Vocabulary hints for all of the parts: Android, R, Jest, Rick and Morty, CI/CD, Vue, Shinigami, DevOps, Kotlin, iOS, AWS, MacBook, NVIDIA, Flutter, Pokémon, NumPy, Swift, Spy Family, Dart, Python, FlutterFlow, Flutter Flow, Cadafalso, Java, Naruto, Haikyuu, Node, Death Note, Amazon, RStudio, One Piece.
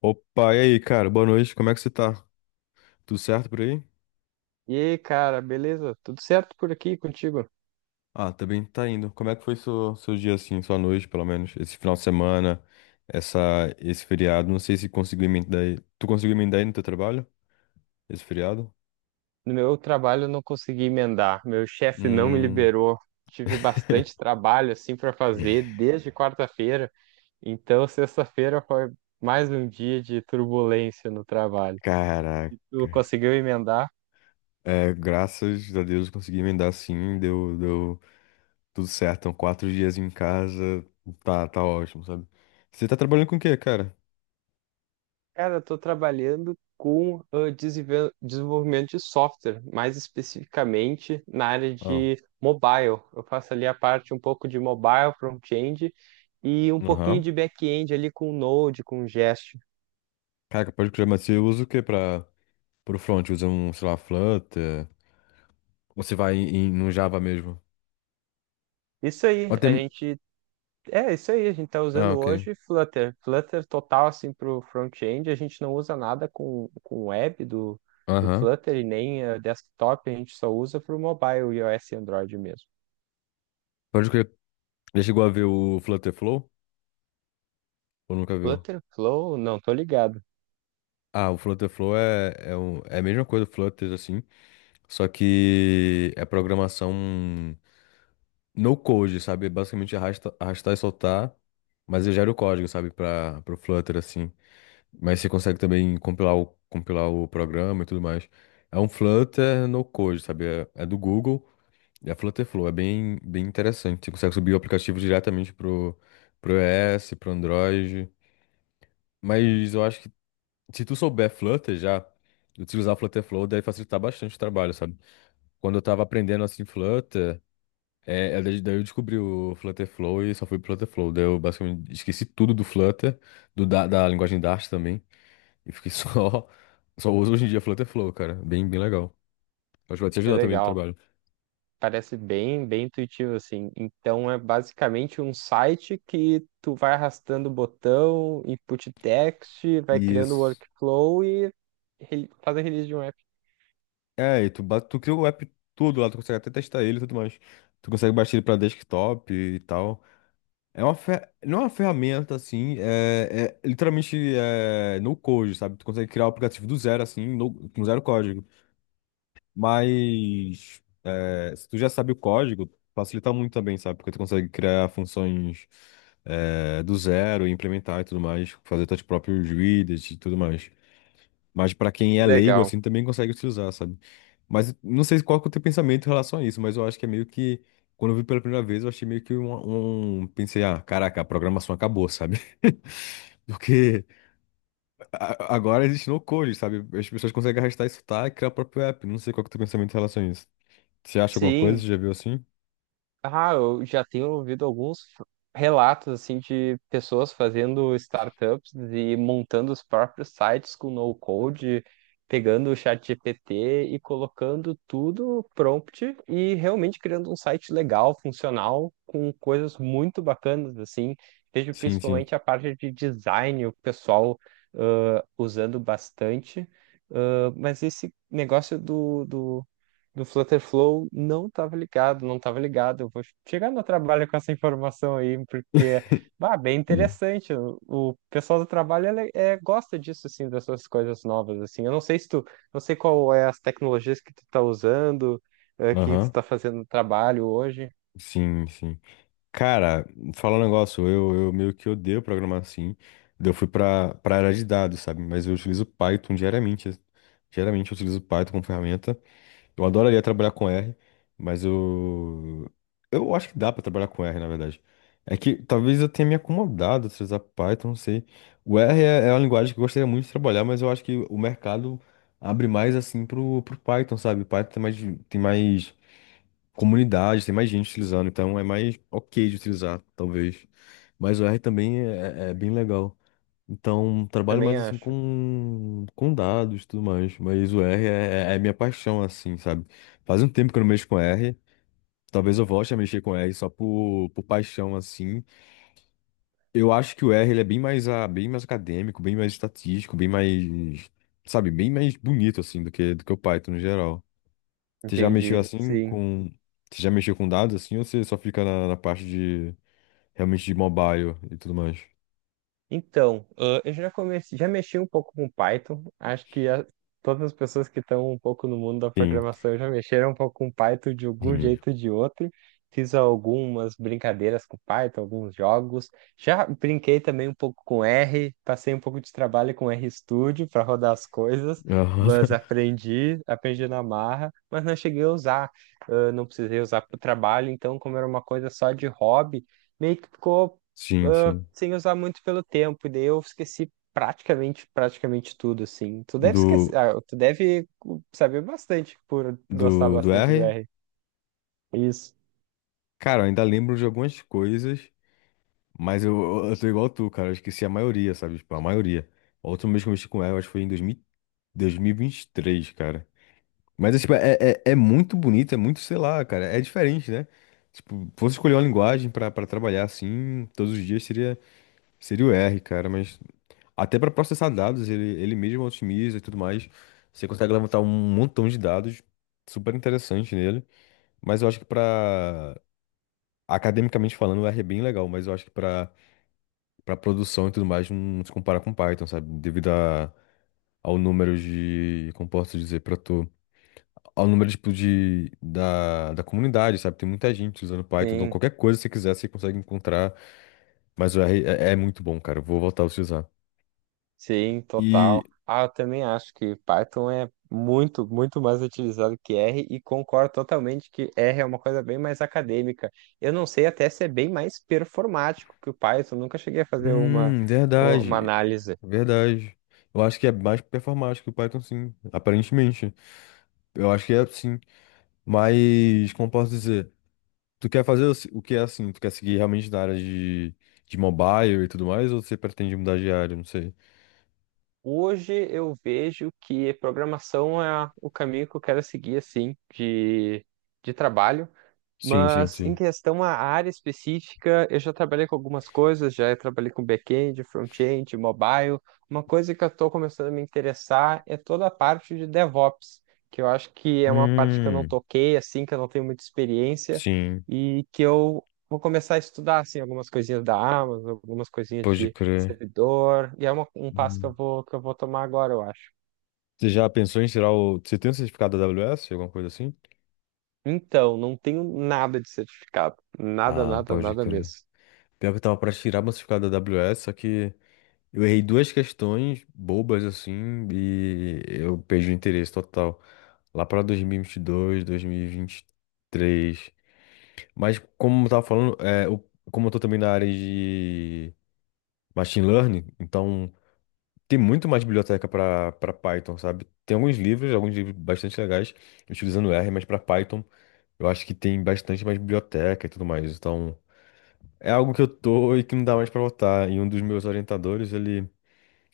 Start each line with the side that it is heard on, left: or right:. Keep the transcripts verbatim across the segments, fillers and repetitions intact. left: Opa, e aí, cara? Boa noite, como é que você tá? Tudo certo por aí?
right: E aí, cara, beleza? Tudo certo por aqui contigo?
left: Ah, também tá indo. Como é que foi seu, seu dia assim, sua noite, pelo menos? Esse final de semana, essa, esse feriado. Não sei se conseguiu emendar aí. Tu conseguiu emendar aí no teu trabalho? Esse feriado?
right: No meu trabalho eu não consegui emendar, meu chefe não me
left: Hum,
right: liberou. Tive bastante trabalho assim para fazer desde quarta-feira, então sexta-feira foi mais um dia de turbulência no trabalho.
left: caraca.
right: Tu conseguiu emendar?
left: É, graças a Deus eu consegui emendar sim, deu, deu tudo certo. Então, quatro dias em casa, tá, tá ótimo, sabe? Você tá trabalhando com o quê, cara?
right: Cara, eu tô trabalhando com ah, desenve- desenvolvimento de software, mais especificamente na área
left: Ah,
right: de mobile. Eu faço ali a parte um pouco de mobile, front-end e um pouquinho
left: aham.
right: de back-end ali com Node, com Jest.
left: Caraca, pode crer, mas você usa o quê pra. Pro front, usa um, sei lá, Flutter. Ou você vai em, no Java mesmo?
right: Isso aí,
left: Até...
right: a gente é isso aí, a gente tá
left: Ah,
right: usando
left: ok.
right: hoje Flutter, Flutter total assim para o front-end, a gente não usa nada com com web do do
left: Aham.
right: Flutter e nem ah, desktop, a gente só usa para o mobile, iOS e Android mesmo.
left: Pode crer. Já chegou a ver o Flutter Flow? Ou nunca viu?
right: Flutter Flow, não tô ligado.
left: Ah, o Flutter Flow é, é, um- é a mesma coisa do Flutter, assim. Só que é programação no code, sabe? Basicamente arrasta, arrastar e soltar. Mas eu gero o código, sabe? Para o Flutter, assim. Mas você consegue também compilar o, compilar o programa e tudo mais. É um Flutter no code, sabe? É, é do Google. E a Flutterflow é bem, bem interessante. Você consegue subir o aplicativo diretamente pro, pro iOS, pro Android. Mas eu acho que se tu souber Flutter já, utilizar Flutterflow deve facilitar bastante o trabalho, sabe? Quando eu tava aprendendo assim Flutter, é, é daí daí eu descobri o Flutterflow e só fui pro Flutterflow. Daí eu basicamente esqueci tudo do Flutter, do, da, da linguagem Dart também. E fiquei só. Só uso hoje em dia Flutterflow, cara. Bem, bem legal. Acho que vai te
right: Que
left: ajudar também no
right: legal.
left: trabalho.
right: Parece bem, bem intuitivo assim. Então é basicamente um site que tu vai arrastando o botão, input text, vai criando o
left: Isso.
right: workflow e re- faz a release de um app.
left: É, e tu, ba- tu cria o app tudo lá, tu consegue até testar ele e tudo mais. Tu consegue baixar ele pra desktop e tal. É uma fer... Não é uma ferramenta assim, é, é literalmente é, no code, sabe? Tu consegue criar o aplicativo do zero, assim, no- com zero código. Mas é, se tu já sabe o código, facilita muito também, sabe? Porque tu consegue criar funções é, do zero, implementar e tudo mais, fazer teus próprios widgets e tudo mais. Mas pra quem
right: Que
left: é leigo,
right: legal.
left: assim, também consegue utilizar, sabe? Mas não sei qual que é o teu pensamento em relação a isso, mas eu acho que é meio que. Quando eu vi pela primeira vez, eu achei meio que um, um- pensei, ah, caraca, a programação acabou, sabe? Porque a- agora existe no code, sabe? As pessoas conseguem arrastar isso, tá? E criar o próprio app. Não sei qual que é o teu pensamento em relação a isso. Você acha alguma coisa?
right: Sim,
left: Você já viu assim?
right: Ah, eu já tenho ouvido alguns f- relatos assim de pessoas fazendo startups e montando os próprios sites com no code, pegando o chat G P T e colocando tudo prompt e realmente criando um site legal, funcional, com coisas muito bacanas assim. Vejo
left: Sim, sim.
right: principalmente a parte de design, o pessoal ah, usando bastante. Ah, mas esse negócio do, do do Flutterflow não estava ligado, não estava ligado. Eu vou chegar no trabalho com essa informação aí, porque,
left: Uhum.
right: bah, bem interessante. O, o pessoal do trabalho ele, é, gosta disso, assim, dessas coisas novas, assim. Eu não sei se tu, não sei qual é as tecnologias que tu tá usando, eh, que tu
left: Aham.
right: tá fazendo no trabalho hoje.
left: Sim, sim. Cara, falar um negócio, eu, eu meio que odeio programar assim. Daí eu fui pra, pra área de dados, sabe? Mas eu utilizo Python diariamente. Diariamente eu utilizo Python como ferramenta. Eu adoraria trabalhar com R, mas eu. Eu acho que dá pra trabalhar com R, na verdade. É que talvez eu tenha me acomodado a utilizar Python, não sei. O R é, é uma linguagem que eu gostaria muito de trabalhar, mas eu acho que o mercado abre mais assim pro, pro Python, sabe? Python tem mais, tem mais comunidade, tem mais gente utilizando, então é mais ok de utilizar, talvez. Mas o R também é, é é bem legal. Então, trabalho
right: Também
left: mais assim
right: acho.
left: com, com dados e tudo mais. Mas o R é, é é minha paixão, assim, sabe? Faz um tempo que eu não mexo com R. Talvez eu volte a mexer com R só por, por paixão, assim. Eu acho que o R ele é bem mais, a, bem mais acadêmico, bem mais estatístico, bem mais, sabe, bem mais bonito, assim, do que, do que o Python no geral. Você já mexeu
right: Entendi.
left: assim
right: Sim.
left: com. Você já mexeu com dados assim ou você só fica na, na parte de. Realmente de mobile e tudo mais?
right: Então, ah, eu já comecei, já mexi um pouco com Python. Acho que a- todas as pessoas que estão um pouco no mundo da
left: Sim.
right: programação já mexeram um pouco com Python de algum
left: Sim.
right: jeito ou de outro. Fiz algumas brincadeiras com Python, alguns jogos. Já brinquei também um pouco com R, passei um pouco de trabalho com RStudio para rodar as coisas,
left: Aham.
right: mas aprendi, aprendi na marra, mas não cheguei a usar. Ah, não precisei usar para o trabalho, então, como era uma coisa só de hobby meio que ficou
left: Sim,
right: ah,
left: sim.
right: sem usar muito pelo tempo, e daí eu esqueci praticamente, praticamente tudo, assim. Tu deve esquecer,
left: Do,
right: ah, tu deve saber bastante por gostar
left: do, do
right: bastante do
left: R?
right: R. Isso.
left: Cara, eu ainda lembro de algumas coisas, mas eu, eu tô igual tu, cara. Eu esqueci a maioria, sabe? Tipo, a maioria. A última vez que eu mexi com R, eu acho que foi em dois mil, dois mil e vinte e três, cara. Mas é, tipo, é, é, é muito bonito, é muito, sei lá, cara. É diferente, né? Tipo, fosse escolher uma linguagem pra, pra trabalhar assim, todos os dias seria. Seria o R, cara, mas até para processar dados, ele, ele mesmo otimiza e tudo mais. Você consegue levantar um montão de dados, super interessante nele. Mas eu acho que para academicamente falando, o R é bem legal, mas eu acho que para para produção e tudo mais não se compara com Python, sabe? Devido a, ao número de, como posso dizer, para tu, ao número tipo de da, da comunidade, sabe? Tem muita gente usando Python, então
right: Sim,
left: qualquer coisa que você quiser, você consegue encontrar. Mas o R é, é muito bom, cara. Eu vou voltar a utilizar.
right: sim,
left: E
right: total. Ah, eu também acho que Python é muito, muito mais utilizado que R e concordo totalmente que R é uma coisa bem mais acadêmica. Eu não sei até se é bem mais performático que o Python, nunca cheguei a fazer uma,
left: hum,
right: uma
left: verdade.
right: análise.
left: Verdade. Eu acho que é mais performático que o Python, sim. Aparentemente. Eu acho que é sim. Mas, como posso dizer? Tu quer fazer o se- o que é assim? Tu quer seguir realmente na área de, de mobile e tudo mais? Ou você pretende mudar de área? Não sei.
right: Hoje eu vejo que programação é o caminho que eu quero seguir, assim, de, de trabalho.
left: Sim, sim,
right: Mas em
left: sim.
right: questão à área específica, eu já trabalhei com algumas coisas, já trabalhei com back-end, front-end, mobile. Uma coisa que eu estou começando a me interessar é toda a parte de DevOps, que eu acho que é uma parte que eu não
left: Hum,
right: toquei, assim, que eu não tenho muita experiência
left: sim.
right: e que eu vou começar a estudar, assim, algumas coisinhas da Amazon, algumas coisinhas
left: Pode
right: de
left: crer.
right: servidor, e é uma- um passo que eu
left: Hum.
right: vou, que eu vou tomar agora, eu acho.
left: Você já pensou em tirar o. Você tem um certificado da A W S? Alguma coisa assim?
right: Então, não tenho nada de certificado, nada,
left: Ah,
right: nada,
left: pode
right: nada
left: crer.
right: mesmo.
left: Pior que eu tava pra tirar meu certificado da A W S, só que. Eu errei duas questões bobas assim e eu perdi o interesse total. Lá para dois mil e vinte e dois, dois mil e vinte e três. Mas como eu tava falando, é, eu- como eu tô também na área de machine learning, então tem muito mais biblioteca para para Python, sabe? Tem alguns livros, alguns livros bastante legais utilizando R, mas para Python eu acho que tem bastante mais biblioteca e tudo mais. Então é algo que eu tô e que não dá mais para voltar. E um dos meus orientadores, ele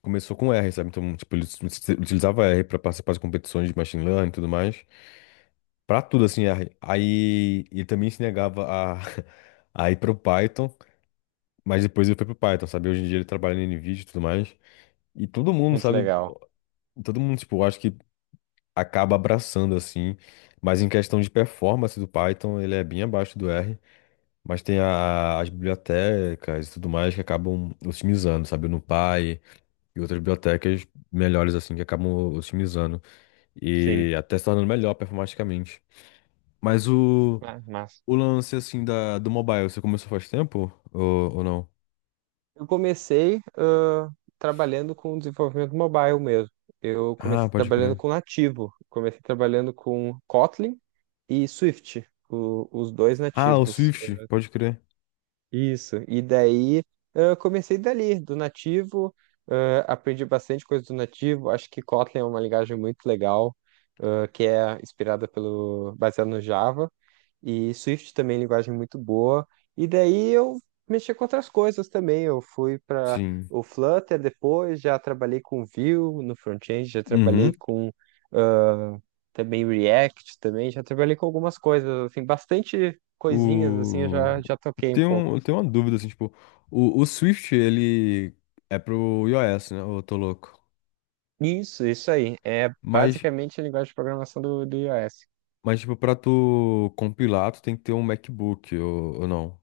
left: começou com R, sabe? Então, tipo, ele ut- utilizava R para participar de competições de machine learning e tudo mais. Pra tudo, assim, R. Aí ele também se negava a, a ir pro Python, mas depois ele foi pro Python, sabe? Hoje em dia ele trabalha na NVIDIA e tudo mais. E todo mundo,
right: Muito
left: sabe?
right: legal.
left: Todo mundo, tipo, eu acho que acaba abraçando, assim. Mas em questão de performance do Python, ele é bem abaixo do R. Mas tem a- as bibliotecas e tudo mais que acabam otimizando, sabe? O NumPy e outras bibliotecas melhores, assim, que acabam otimizando.
right: Sim.
left: E até se tornando melhor performaticamente. Mas o,
right: Ah, mas,
left: o lance, assim, da, do mobile, você começou faz tempo? Ou, ou não?
right: eu comecei ah, trabalhando com desenvolvimento mobile mesmo. Eu
left: Ah,
right: comecei
left: pode
right: trabalhando
left: crer.
right: com nativo, comecei trabalhando com Kotlin e Swift, o- os dois
left: Ah, o
right: nativos.
left: Swift, pode crer.
right: Isso. E daí ah, comecei dali, do nativo, ah, aprendi bastante coisa do nativo. Acho que Kotlin é uma linguagem muito legal, ah, que é inspirada pelo, baseada no Java. E Swift também, linguagem muito boa. E daí eu mexi com outras coisas também. Eu fui para
left: Sim.
right: o Flutter depois, já trabalhei com Vue no front-end, já trabalhei
left: Uhum.
right: com também React também, já trabalhei com algumas coisas, assim, bastante coisinhas assim, eu
left: O...
right: já, já toquei um
left: tem
right: pouco.
left: um- tem uma dúvida, assim, tipo, o, o Swift, ele é pro iOS, né? Ou eu tô louco.
right: Isso, isso aí. É
left: Mas,
right: basicamente a linguagem de programação do, do iOS.
left: mas, tipo, pra tu compilar, tu tem que ter um MacBook, ou, ou não?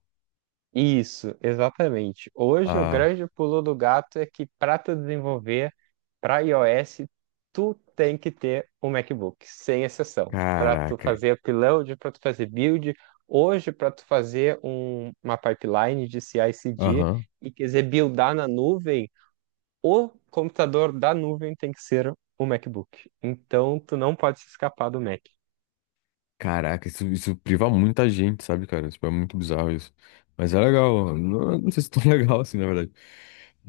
right: Isso, exatamente. Hoje o
left: Ah,
right: grande pulo do gato é que para tu desenvolver para iOS, tu tem que ter um MacBook, sem exceção, para tu
left: caraca.
right: fazer upload, para tu fazer build, hoje para tu fazer um- uma pipeline de C I/C D
left: Aham.
right: e quiser buildar na nuvem, o computador da nuvem tem que ser o MacBook. Então tu não pode se escapar do Mac.
left: Caraca, isso, isso priva muita gente, sabe, cara? Tipo, é muito bizarro isso. Mas é legal. Não, não sei se é tão legal assim, na verdade.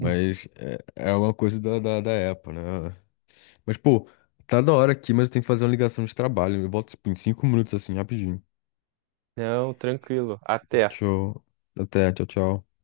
right: Hum.
left: é, é uma coisa da, da, da Apple, né? Mas, pô, tá da hora aqui, mas eu tenho que fazer uma ligação de trabalho. Eu volto, tipo, em cinco minutos, assim, rapidinho.
right: Não, tranquilo. Até.
left: Show. Até, tchau, tchau.